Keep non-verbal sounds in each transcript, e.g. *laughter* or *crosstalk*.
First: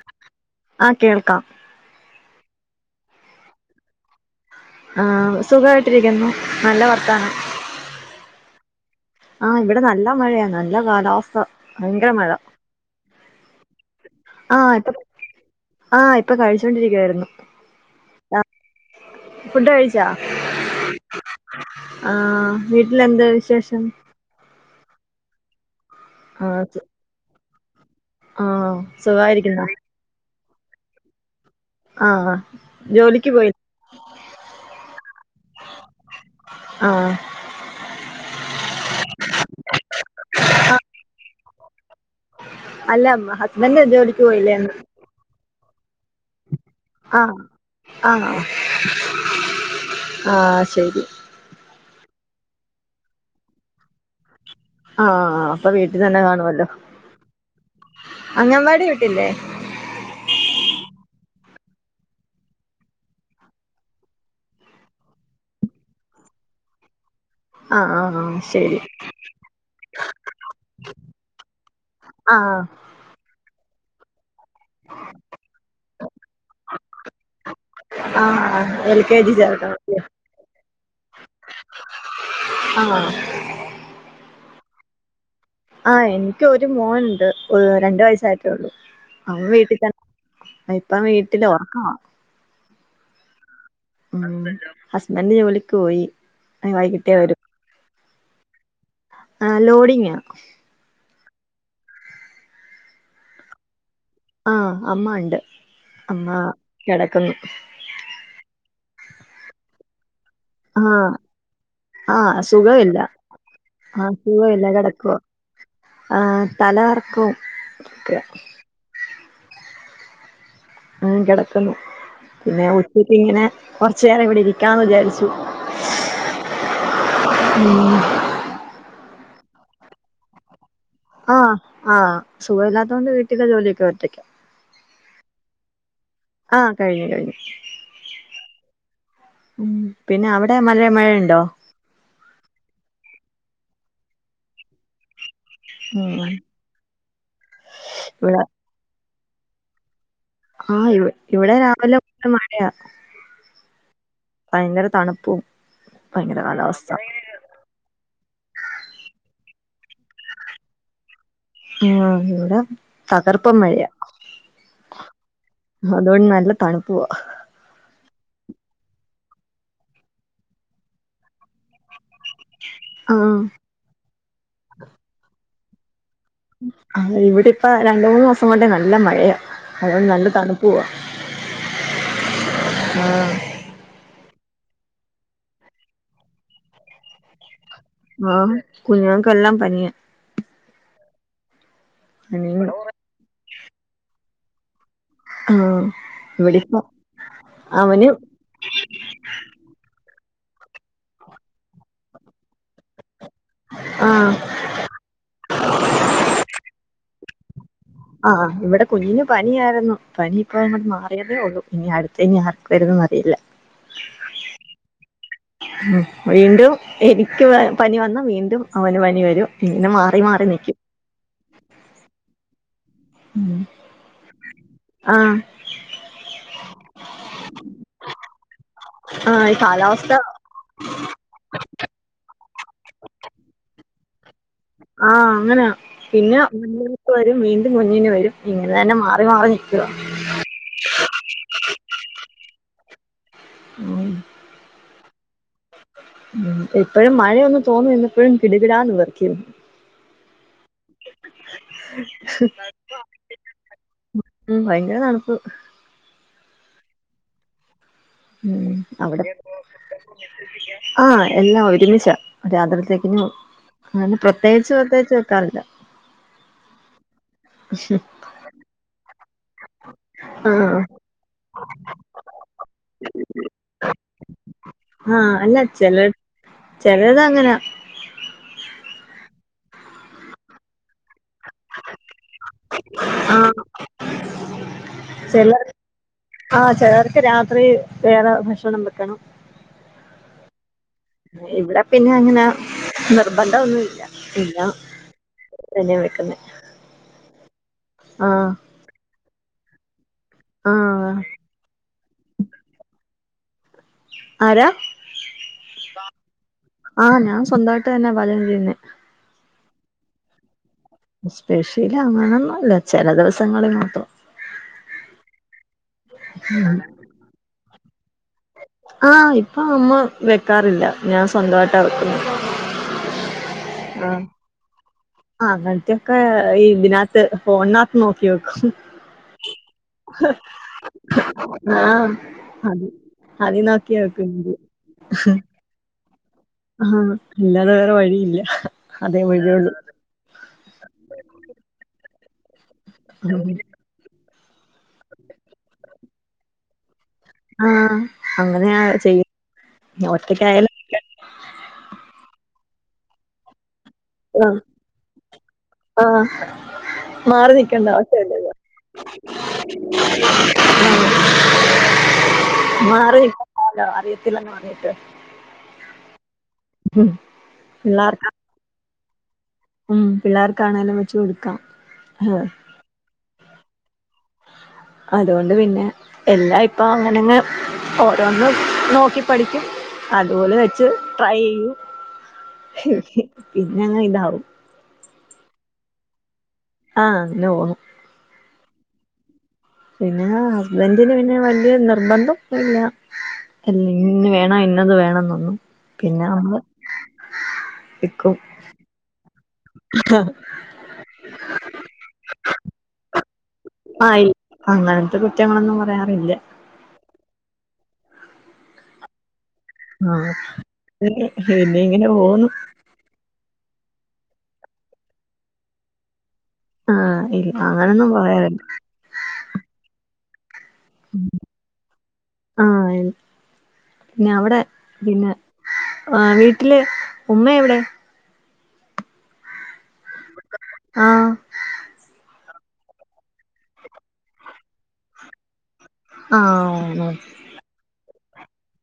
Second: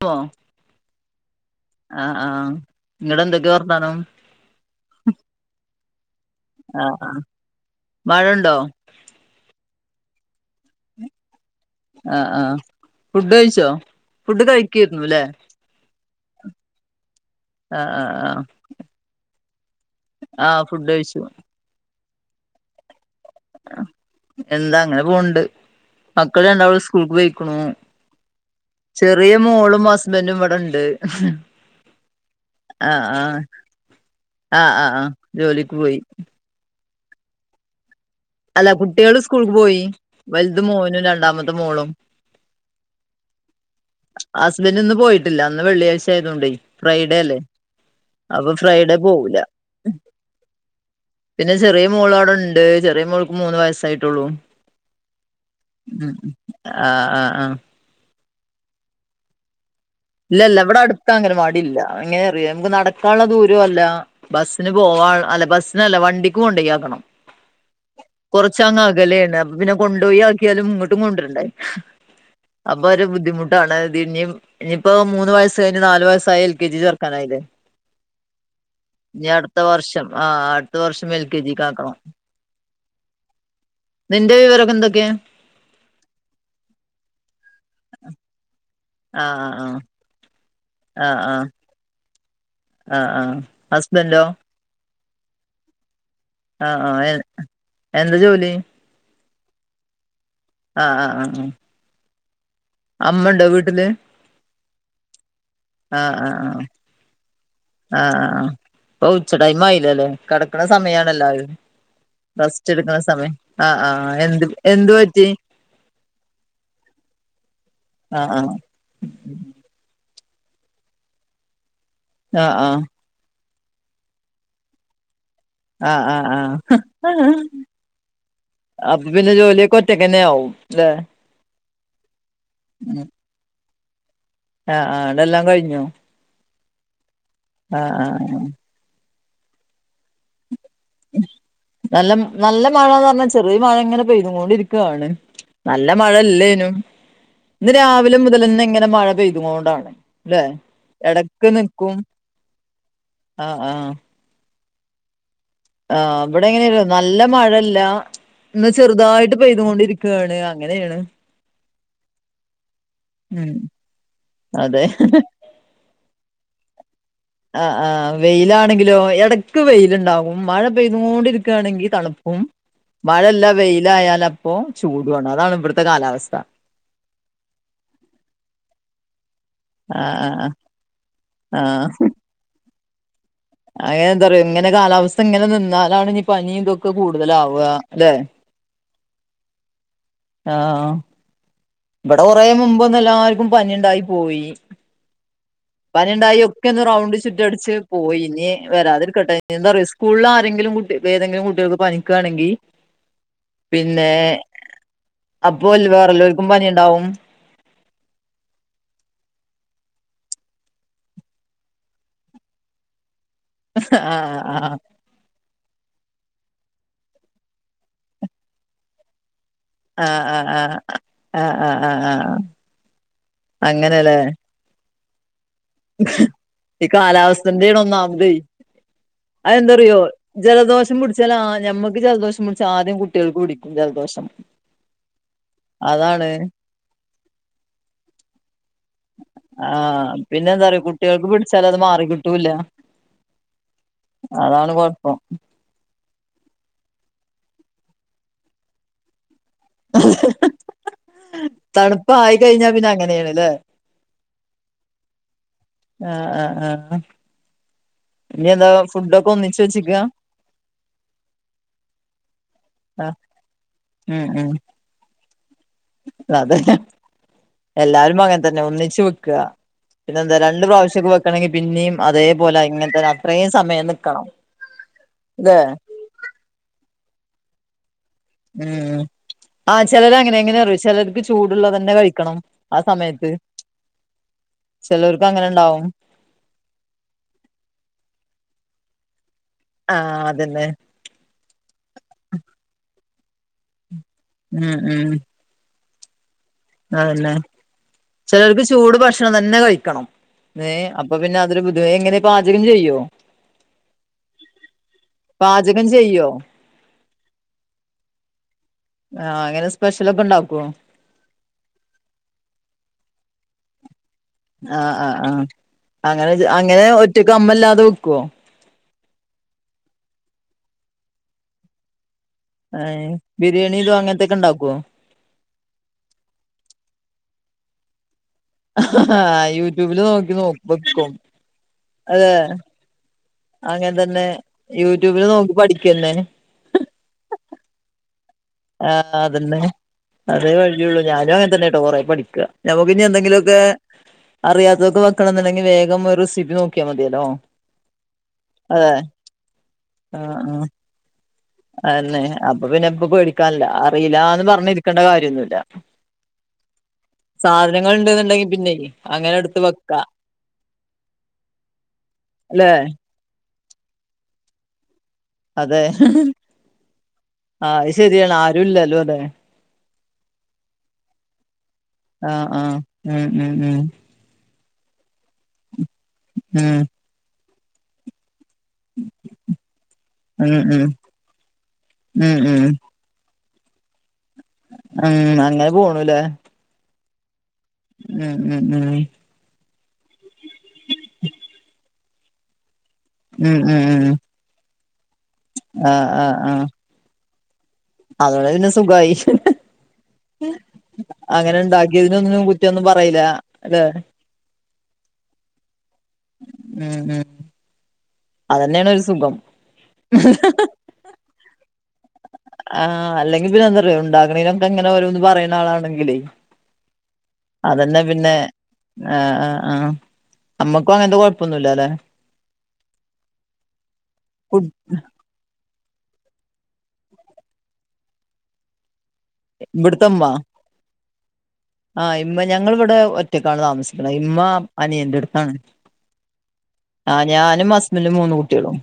പ്പോ ആഹ് കേൾക്കാം ആഹ് ആഹ് ങ്ങട് എന്തൊക്കെ വർത്താനം ആഹ് സുഖായിട്ടിരിക്കുന്നു നല്ല ആഹ് വർത്താനം മഴണ്ടോ ആഹ് ഇവിടെ നല്ല മഴയാണ് നല്ല കാലാവസ്ഥ ഭയങ്കര മഴ ആഹ് ആഹ് ഫുഡ് കഴിച്ചോ ഫുഡ് കഴിക്കരുന്നുല്ലേ ആഹ് ഇപ്പൊ കഴിച്ചൊണ്ടിരിക്കായിരുന്നു ആഹ് ഫുഡ് കഴിച്ചാ ആഹ് ഫുഡ് കഴിച്ചു ആ വീട്ടില എന്താ വിശേഷം എന്താ അങ്ങനെ പോണ്ട് മക്കൾ ആഹ് രണ്ടാളും സ്കൂൾക്ക് പോയികുണു ആഹ് ചെറിയ സുഖായിരിക്കുന്നോ മോളും ഹസ്ബൻറും ഇവിടെണ്ട് ആഹ് ആഹ് ജോലിക്ക് ആഹ് പോയി ആഹ് ആഹ് ആഹ് ജോലിക്ക് പോയി ആഹ് അല്ല കുട്ട്യേള് സ്കൂൾക്ക് പോയി വലുത് മോനും രണ്ടാമത്തെ മോളും അല്ലം ഹസ്ബൻഡ് ജോലിക്ക് പോയില്ലേന്ന് ല്ല ഇന്ന് വെള്ളിയഴ്ച ആയതോണ്ടേ ഫ്രൈഡേ ആഹ് അല്ലേ ആഹ് അപ്പൊ ഫ്രൈഡേ പോവൂല ആഹ് ശരി പിന്നെ ചെറിയ മോൾ അവിടെണ്ട് ചെറിയ മോൾക്ക് മൂന്ന് വയസായിട്ടുള്ളൂ ആഹ് ആഹ് അപ്പൊ വീട്ടി തന്നെ കാണുവല്ലോ ആഹ് ആഹ് ആഹ് അങ്ങൻവാടി വീട്ടില്ലേ ഇല്ലല്ല ഇവിടെ അടുത്ത അംഗൻവാടി ഇല്ല എങ്ങനെറിയാ നമുക്ക് നടക്കാനുള്ള ദൂരോ അല്ല ബസ്സിന് പോവാള് അല്ല ബസ്സിനല്ല വണ്ടിക്ക് കൊണ്ടയ് ആക്കണം ആഹ് ആഹ് ആഹ് കൊറച്ച അങ്ങ് അകലെയാണ് അപ്പ പിന്നെ കൊണ്ടോയി ആക്കിയാലും ഇങ്ങോട്ടും കൊണ്ടരണ്ട ആഹ് അപ്പൊ ഒരു ബുദ്ധിമുട്ടാണ് തിഇനിയും ഇനിയിപ്പോ മൂന്ന് വയസ് കഴിഞ്ഞ നല് വയസ്സായി എൽ കെ ജി ചേർക്കാനായില്ലേ ആഹ് ആഹ് എൽ കെ ഇനി ജി അടുത്ത ചേർക്കണം അല്ലേ വർഷം ആഹ് അടുത്ത വർഷം എൽ കെ ജിക്ക് ആക്കണം ആഹ് നിന്റെ വിവരംക്കെ എന്തൊക്കെയാ ആഹ് എനിക്ക് ഒരു മോൻണ്ട് രണ്ടു വയസ്സായിട്ടേള്ളൂ ആ അവൻ ആ വീട്ടി തന്നെ അഇപ്പം വീട്ടില് ഒർക്കവാ ആഹ് ആഹ് ഹസ് ഉം ഹസ്ബൻഡ് ജോലിക്ക് പോയി ആ, ആഹ് ആഹ് എ വൈകിട്ടേ വരൂ എന്താ ജോലി ആഹ് ലോഡിങ്ങാ ആഹ് ആഹ് ആഹ് ആഹ് അമ്മണ്ടോ വീട്ടില് ആഹ് അമ്മ ഇണ്ട് ആ ആ അമ്മ ആ കെടക്കുന്നു ആഹ് ഇപ്പൊ ഉച്ചടൈം ആയില്ലല്ലേ കടക്ക്ണ ആഹ് സമയാണെല്ലാരും. ആഹ് റസ്റ്റ് സുഖമില്ല ഇട്ക്കുന്ന സമയം ആഹ് ആഹ് എന്ത് സുഖമില്ല എന്ത് കിടക്കുവാ പറ്റി ആഹ് തലകർക്കവും ഒക്കെയാ ആഹ് ആഹ് ആഹ് കെടക്കുന്നു പിന്നെ ആഹ് ഉച്ചക്ക് ഇങ്ങനെ കൊറച്ചു നേരം ഇവിടെ ഇരിക്കാന്ന് വിചാരിച്ചു. ആഹ് ആഹ് ആഹ് ഉം അപ്പൊ പിന്നെ ജോലിയൊക്കെ ഒറ്റക്കന്നെ ആവും ല്ലെ ആഹ് ആഹ് സുഖമല്ലാത്തോണ്ട് വീട്ടിലെ ജോലിയൊക്കെ ഒറ്റക്കാ ആഹ് ആഹ് അതെല്ലാം കഴിഞ്ഞോ ആഹ് കഴിഞ്ഞു കഴിഞ്ഞു ആഹ് ആഹ് ഉം പിന്നെ അവ ടെ മല മഴണ്ടോ നല്ല നല്ല മഴാന്ന് പറഞ്ഞാ ചെറിയ മഴ ഇങ്ങനെ പെയ്ത്ങ്ങൊണ്ടിരിക്കാണ്. നല്ല മഴ ഉം ഇല്ലേനും ഇന്ന് രാവിലെ ഇവിടെ മുതലന്നെങ്ങനെ മഴ പെയ്ത്ങ്ങോണ്ടാണ്. ആഹ് ഇവ ഇവിടെ രാവിലെ മുതൽ മഴയാ ആഹ് ആഹ് ഭയങ്കര തണുപ്പും ആഹ് ഭയങ്കര ഇബടെ ങ്ങനെയാറിയോ കാലാവസ്ഥ നല്ല മഴല്ല ഇന്ന് ചെറുതായിട്ട് പെയ്തുകൊണ്ടിരിക്കാണ് അങ്ങനെണ് ആഹ് ഇവടെ ഉം തകർപ്പം മഴയാ അതെ അതുകൊണ്ട് നല്ല തണുപ്പുവാ ആഹ് ആഹ് വെയിലാണെങ്കിലോ എടക്ക് വെയില്ണ്ടാകും മഴ പെയതോണ്ടിരിക്കാണെങ്കി തണുപ്പ് ഉം മഴ ആഹ് ഇല്ലാ വെയിലായാലപ്പോ ചൂടാണ് അതാണ് ഇബട്ത്തെ കാലാവസ്ഥ ആഹ് ഇവിടെപ്പ രണ്ട് മൂന്നോസം കൊണ്ട് നല്ല മഴയാ അതോണ്ട് ആഹ് നല്ല ആഹ് തണുപ്പോവാ ആഹ് ആഹ് അങ്ങനെ എന്താ പറയാ ഇങ്ങനെ കാലാവസ്ഥ ഇങ്ങനെ നിന്നാലാണ് ഇനി പനി ഇതൊക്കെ കൂടുതലാവ അല്ലേ? ആഹ് കുഞ്ഞുങ്ങക്കെല്ലാം പനിയ ആഹ് ഇവടെ കൊറേ പനിയും മുമ്പൊന്ന് എല്ലാവർക്കും പനിണ്ടായി പോയി. ആഹ് പനിണ്ടായി ഒക്കെ ഇവിടിപ്പ ഒന്ന് റൗണ്ട് ചുറ്റടിച്ച് അവന് പോയി ഇനി വരാതിക്കട്ടെ. എന്താ പറയാ സ്കൂള്ല് ആരെങ്കിലും കുട്ടിക്ക് ഏതെങ്കിലും കുട്ടികൾക്ക് പനിക്കാണെങ്കി പിന്നെ ആഹ് അപ്പോല്ലെ വേറെല്ലോൽക്കും പനിയുണ്ടാവും. ആഹ് ഇവിടെ കുഞ്ഞിന് പനിയായിരുന്നു പനി ഇപ്പ അങ്ങട് മാറിയതേ ഉള്ളൂ ഇനി അടുത്ത ഞാൻ വരുന്നെന്ന് അറിയില്ല. ആഹ് ആഹ് ഉം വീണ്ടും എനിക്ക് പ പനി വന്നാ വീണ്ടും അവന് പനി വരും. പിന്നെ മാറി ആഹ് ആഹ് മാറി ആഹ് നിക്കും. ആഹ് ആഹ് ആഹ് ആഹ് ഉം അങ്ങനെല്ലേ ആഹ് ഈ കാലാവസ്ഥന്റൊണ് ഒന്നാമതെയ് ആഹ് ഈ അഹന്താറിയോ കാലാവസ്ഥ ജലദോഷം പുടിച്ചാൽ ആദ്യം ഞമ്മക്ക് ജലദോഷം പുടിച്ചാൽ ആദ്യം കുട്ടേൾക്ക് പുടിക്കും ജലദോഷം. ആഹ് അങ്ങനെയാ അതാണ് പിന്നെ *unintelligible* വരും വീണ്ടും കുഞ്ഞിന് വരും ഇങ്ങനെ തന്നെ മാറി മാറി നിക്കുവാ പിന്നെന്താറിയോ കുട്ടേൾക്ക് പിടിച്ചാല് അത് മാറി കിട്ടൂല്ല. ഉം അതാണ് കൊഴപ്പം ഉം ഇപ്പഴും മഴയൊന്ന് തോർന്നുംന്നിപ്പോഴും കിടുകിടാന്ന് വെർക്ക്ന്നു ഹെ തണുപ്പായി കഴിഞ്ഞാ പിന്നെ അങ്ങനേണ്ല്ലേ ഉം ഭയങ്കര തണുപ്പ് ആഹാഹ് ആഹ് ഇന്യതാ ഉം അവിടെ ഫുഡൊക്കൊന്നിച്ച് വെച്ച്ക്കാ ആഹ് എല്ലാം ഒരുമിച്ച രാ ആഹ് ത്രിത്തേക്കിനും അത് പ്രത്യേകിച്ച് പ്രത്യേകിച്ച് വെക്കാറില്ല അതന്നെ എല്ലാരും പ്പ ങ്ങൻതന്നെ ഒന്നിച്ച് വെക്കാ പിന്നെന്താ രണ്ട് ആഹ് പ്രാവശ്യൊക്കെ വെക്കണെങ്കി പിന്നെം അതേപോലെ ഇങ്ങൻത്തന്നെ അത്രേ സമയം നിക്കണം ആഹ് ല്ലേ അല്ലച്ച ചെലതങ്ങനെ ഉം ആഹ് ചെലരങ്ങനെ എങ്ങനെറിയോ ചിലർക്ക് ചൂടുള്ളതന്നെ കഴിക്കണം ആ സമയത്ത് ആഹ് ചിലർക്ക് ചെലർ അങ്ങനെണ്ടാവും. ആഹ് ചെലർക്ക് രാത്രി വേറെ ഭക്ഷണം വെക്കണം. ആ അതന്നെ ഇവിടെ പിന്നെ അങ്ങനെ നിർബന്ധം ഒന്നുംല്ല ഇല്ല ഉം ഉം തന്നെ വിളിക്കുന്നേ അതന്നെ ചിലർക്ക് ചൂട് ഭക്ഷണം തന്നെ കഴിക്കണം ആഹ് അപ്പൊ പിന്നെ അതരു ബുദ്ധിമു- എങ്ങനെ പാചകം ചെയ്യോ? ആരാ? പാചകം ചെയ്യോ? ആഹ് ഞാൻ സ്വന്തായിട്ട് തന്നെ വലം ചെയ്യുന്നേ ആഹ് എങ്ങനെ സ്പെഷ്യലൊക്കെ ഇണ്ടാക്കോ സ്പെഷ്യലങ്ങനൊന്നുംല്ല ചെല ദിവസങ്ങളിൽ മാത്രം ആഹ് ആ് ആഹ് അങ്ങനെ അങ്ങനെ ഒറ്റക്ക് അമ്മല്ലാതെ വെക്കുവോ ആഹ് ഇപ്പൊ അമ്മ വെക്കാറില്ല ഞാൻ സ്വന്തമായിട്ടാ വെക്കുന്നു ആ ബിരിയാണിയുമ് അങ്ങൻത്തൊക്കെണ്ടാക്കോ അങ്ങൻത്തൊക്കെ ഇതിനകത്ത് ഫോണിനകത്ത് നോക്കി വെക്കും യൂട്യൂബില് നോക്കി നോ വെക്കും ആഹ് അതെ അത് അതിൽ നോക്കിയാ വെക്ക്ന്നത് പഠിക്കെന്നേ ആഹ് അല്ലാതെ വേറെ വഴിയില്ല ആ അതേ അതന്നെ വഴിയൊള്ളൂ. അതേ വഴിയുള്ളൂ ഞാനും അങ്ങനൻ തന്നെട്ടോ കുറെേ പഠിക്ക ഞമ്മക്കഞ്ഞെന്തെങ്കിലൊക്കെ അറിയാത്തതക്കെ വെക്കണം ന്നുണ്ടെങ്കിൽ വേഗം ഒരു റെസിപ്പി നോക്കി ക്കിയാ മതില്ലോ ആഹ് അങ്ങനെയാ അതെ ചെയ്യ ആഹ് ആഹ് ഒറ്റക്കായാലും അന്നെ അപ്പൊ പിന്നെപ്പേടിക്ക ക്കാൻല്ല അറീല്ലാന്ന് പർഞ്ഞിരിക്കേണ്ട കാര്യൊന്നുല്ല അഹ് സാധനങ്ങൾണ്ടെന്നുണ്ടെങ്കി പിന്നെയ് അങ്ങനെട്ത്ത് വെക്കാ അല്ലെ മാറി അറിയത്തില്ലെന്ന് പറഞ്ഞീട്ട് അതെ ആ അത് പിള്ളേർക്ക് ശരിയാണ് ആരുല്ലല്ലോ അതെ ഉം പിള്ളേർക്കാണെങ്കിലും വെച്ച് കൊടുക്കാം ആ ആഹ് ഉം ഉം ഉം അതോണ്ട് പിന്നെ എല്ലാ ഇപ്പ ഉം അങ്ങനങ്ങ് ഓരോന്ന് നോക്കി പഠിക്കും അതുപോലെ ഉം വെച്ച് ഉം ട്രൈ ചെയ്യും ഉം ഉം പിന്നങ്ങിതാവും ഉം അങ്ങനെ പോണൂല്ലേ ആഹ് അങ്ങനെ പോണു ഉം ഉം ഉം പിന്നെ ഹസ്ബൻറിന് പിന്നെ വല്യ നിർബന്ധം ഇല്ല ഉം ഉം ഉം ഇന്ന് വേണ ഇന്നത് വേണംന്നോന്നും ആഹ് പിന്നെ നമ്മള് വെക്കും അതോടെ പിന്നെസുഖായി. *unintelligible* അങ്ങനെഇണ്ടാക്കിയതിനൊന്നും കുറ്റൊന്നും പറയിലാലേ ആ ഇല്ല അങ്ങനത്തെ കുറ്റങ്ങളൊന്നും പറയാറില്ല. മ്, മ് അതെന്നെണ് ഒര്സുഖം. ആഹ് ദ് പിന്നെങ്ങനെ പോവുന്നു. ആഹ് അല്ലെങ്കിൽപിന്നെന്താറിയോ ഇണ്ടാക്കീനൊക്കെങ്ങനെ ഓരോന്ന് പറയ്ണ ആളാണെങ്കിലെയ്. ആ ഇല്ല അങ്ങനൊന്നും അതെന്നെപിന്നെ പറയാറില്ല ഏഹ്, അഹ്, അഹ് അമ്മക് ഇപ്പോ അങ്ങൻത്തെ കൊയപ്പോന്നൂല്ലാലേ ആ കു ആഹ് വീട്ടില് ഉമ്മഎവിടെ? ഇവിടത്തെ ഉമ്മ ആഹ് ആഹ് ഇമ്മ ഞങ്ങളിവിടെ ഒറ്റക്കാണ് താമസിക്കുന്നത് ഇമ്മ അനിയന്റെടുത്താണ്. ആ ഉം. ആഹ് ഞാനും ഹുസ്ബൻഡും മൂന്ന് കുട്ടിയാളും.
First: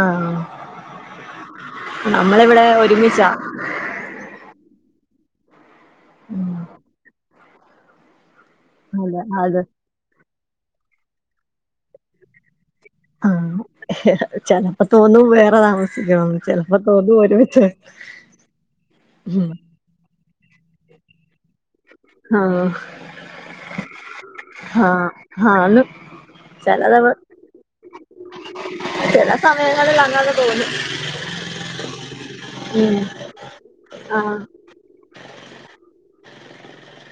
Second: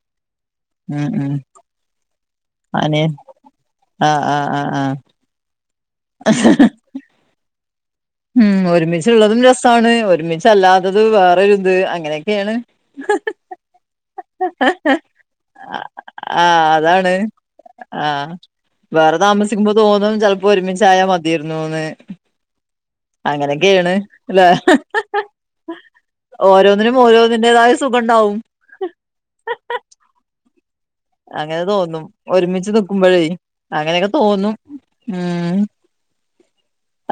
ആഹ് അനെ നമ്മളിവിടെഒരുമിച്ചാ ആഹ്, ആഹ്, ആഹ്, ആഹ് ഹ്മ് അതെ ഒരുമിച്ച്ള്ളതും അത് രെസാണ് ഒരുമിച്ചല്ലാത്തത് വേറൊരുഇത് അങ്ങനെയൊക്കെയേണ്. ആഹ് ചെലപ്പോ തോന്നുംവേറെ താമസിക്കണം ചെലപ്പോതോന്നും ഒരുമിച്ച് ഉം. വേറെതാമസിക്കുമ്പോ തോന്നും ചെൽപ്പോ ഒരുമിച്ചായാമതിയാര്ന്നൂന്ന്. ആഹ് അങ്ങനെക്കെണ് ല്ലേ ആന്ന് ഓരോന്നിനും ഓരോന്നിന്റേതായ സുഖണ്ടാവും. ചെലെ സമയങ്ങളിൽഅങ്ങനെതോന്നു അങ്ങനെതോന്നും ഒരുമിച്ച് നിക്കുമ്പയേ ആഹ് അങ്ങനെയൊക്കെതോന്നും ഉം.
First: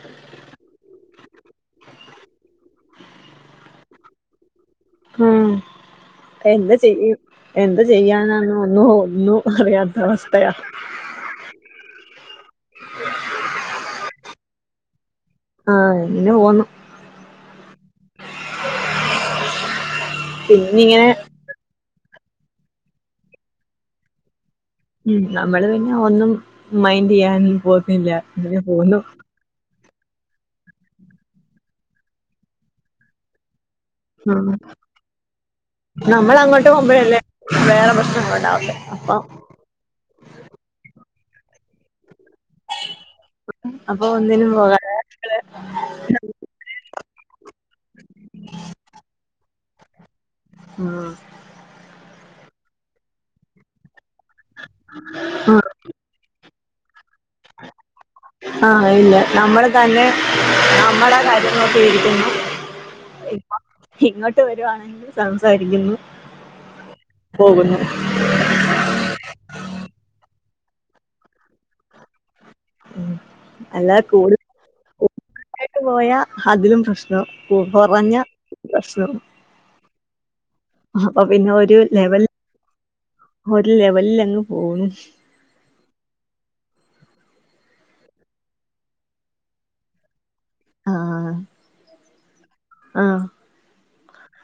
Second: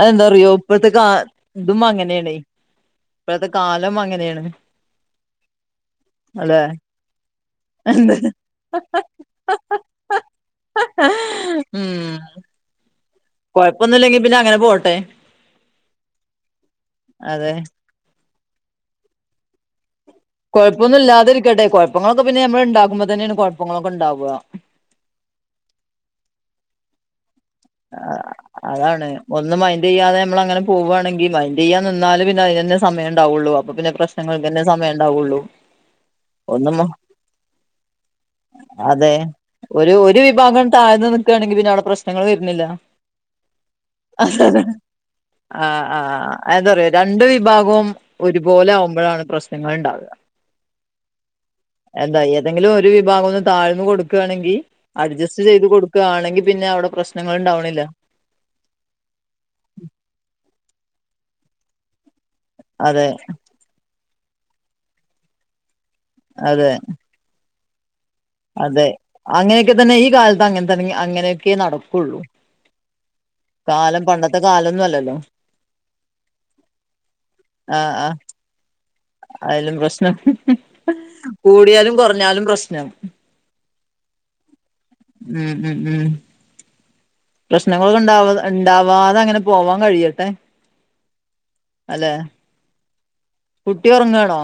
അതെന്താറിയോ ഇപ്പത്തെകാ ഇതും അങ്ങനെണേയ്. ഇപ്പഴത്തെ കാലംഅങ്ങനെയേണ്. ഉം എന്ത്‌ചെയ്യും എന്ത് എന്താചെയ്യാനാണ്. അന്ന് ഒന്നും അറിയാത്തഅവസ്ഥയ ഉം കൊയപ്പൊന്നുല്ലെങ്കി പിന്നെങ്ങനെ പോട്ടെ ആഹ് അങ്ങനെപോവുന്നു. അതെ കൊയപ്പൊന്നും പിന്നിങ്ങനെ ഇല്ലാതെരിക്കട്ടെ കൊയപ്പങ്ങള്ളൊക്കെ പിന്നെഞമ്മള് ഇണ്ടാക്കുമ്പോ തെന്നെണ് കുഴപ്പങ്ങളൊക്കെണ്ടാവ ഉം നമ്മള്പിന്നെ ഒന്നുമൈൻന്റെയ്യാനും പോവുന്നില്ല അങ്ങനെപോവുന്നു. അതാണ് ഒന്ന് മൈന്റെയ്യതെ ഞമ്മൾ അങ്ങനെ പോകവാണെങ്കിൽ മൈന്റെയ്യാൻ നിന്നാല് പിന്നെ അയ്നെന്നേ സമയണ്ടാവൊള്ളൂ അപ്പപിന്നെ പ്രഷ് പ്രശ്നങ്ങൾക്കെന്നെ സമയണ്ടാവൊള്ളൂ. ന്നമ്മളങ്ങോട്ട് പോകുമ്പോഴല്ലേ വേറെ പ്രശ്നങ്ങൾഉണ്ടാവുന്നേ അതെ അപ്പൊ ഒരു ഒര് വിഭാഗം താഴ്ന്ന് നിക്കാണെങ്കി പിന്നെഅവിടെ പ്രശ്നങ്ങൾവെര്ണില്ല. അപ്പൊ ഒന്നിനും ആഹ്, പോകാതെ ആഹ് എന്താറിയോ രണ്ട് വിഭാഗോ ഒരുപോലെയാകുമ്പയാണ് പ്രശ്നങ്ങൾ ഇണ്ടാവാ. ആഹ് എന്താ ഏതെങ്കിലും ഒര് വിഭാഗോന്ന് താഴ്ന്ന് കൊട്ക്കാണെങ്കിൽ അഡ്ജസ്റ്റ് ആഹ് ചെയ്ത്കൊട് ക്കാണെങ്കി പിന്നെ അവടെ പ്രശ്നങ്ങൾ ഇണ്ടാവ്ണില്ല. ആഹ് ഇല്ല ന്നമ്മൾതന്നെ ന്നമ്മടെ കാര്യം നോക്കിരിക്കണം. അതെ ഇങ്ങോട്ട് വെരുവാണെങ്കിൽ സംസാരിക്കുന്നു. അതെ പോകുന്നു. അതെ അങ്ങനെയൊക്കെതെന്നെ ഈ കാലത്ത് അങ്ങനെതെ അങ്ങനെയൊക്കെനടക്കൊള്ളൂ. കാലം പണ്ടെത്തെകാലൊന്നുല്ലല്ലോ? ട്ട്പോയ അതിലുംപ്രശ്ണം കു കൊറഞ്ഞ പ്രശ്ണം അയ്ലും പ്രശ്നംകൂടിയാലും കൊറഞ്ഞാലും പ്രശ്നം ഒര് ലെവൽ അങ്ങ് പോകു ഉം ഉം ഉം പ്രശ്നങ്ങളൊക്കെ ഉണ്ടാവാ ഉണ്ടാവാതെ അങ്ങനെ പോവാൻ കഴിയട്ടെ ആഹ് ആഹ് അതെ ആഹ് കുട്ടി ഉറങ്ങാണോ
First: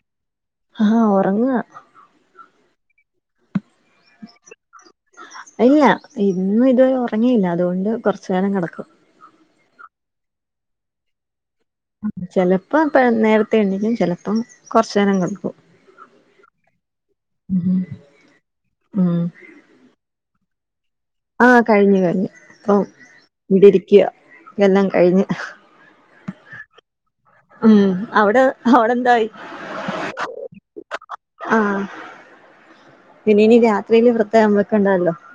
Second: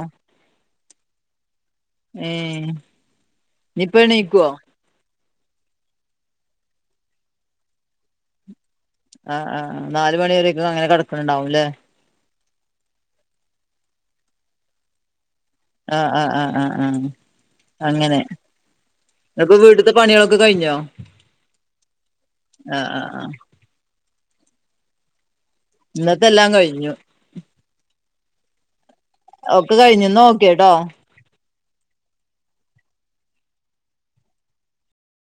ആഹ് ഓറങ്ങ ഏഹ് ഇപ്പൊ എണീക്കൊ ഇല്ല ഇന്ന് ഇത് ഉറങ്ങിയില്ല അതുകൊണ്ട് കുറച്ചു നേരം കിടക്കും ആഹ് ആഹ് നാല് മണി വരേക്കും അങ്ങനെ കിടക്കുന്നുണ്ടാവുല്ലേ ചിലപ്പോപ്പ നേരത്തെ എണീക്കും ചിലപ്പം കുറച്ചു നേരം കെടക്കും ആഹ് ആഹ് ആഹ് ആ ഉം അങ്ങനെ ഉം ഇപ്പൊ വീട്ട് ത്തെ - പണികളൊക്കെ കഴിഞ്ഞോ? ആഹ് കഴിഞ്ഞു കഴിഞ്ഞു ഇപ്പം ആഹ് ആഹ് ആഹ് ഇവിടെ ഇരിക്കുക എല്ലാം കഴിഞ്ഞു ഇന്നത്തെല്ലാം കഴിഞ്ഞു ഉം അവിടെ അവിടെ എന്തായി ഒക്കെ കഴിഞ്ഞു ന്ന് ഒക്കെ ട്ടോ ആഹ് പിന്നനി രാത്രിയില് പ്രേതേകം വെക്കണ്ടല്ലോ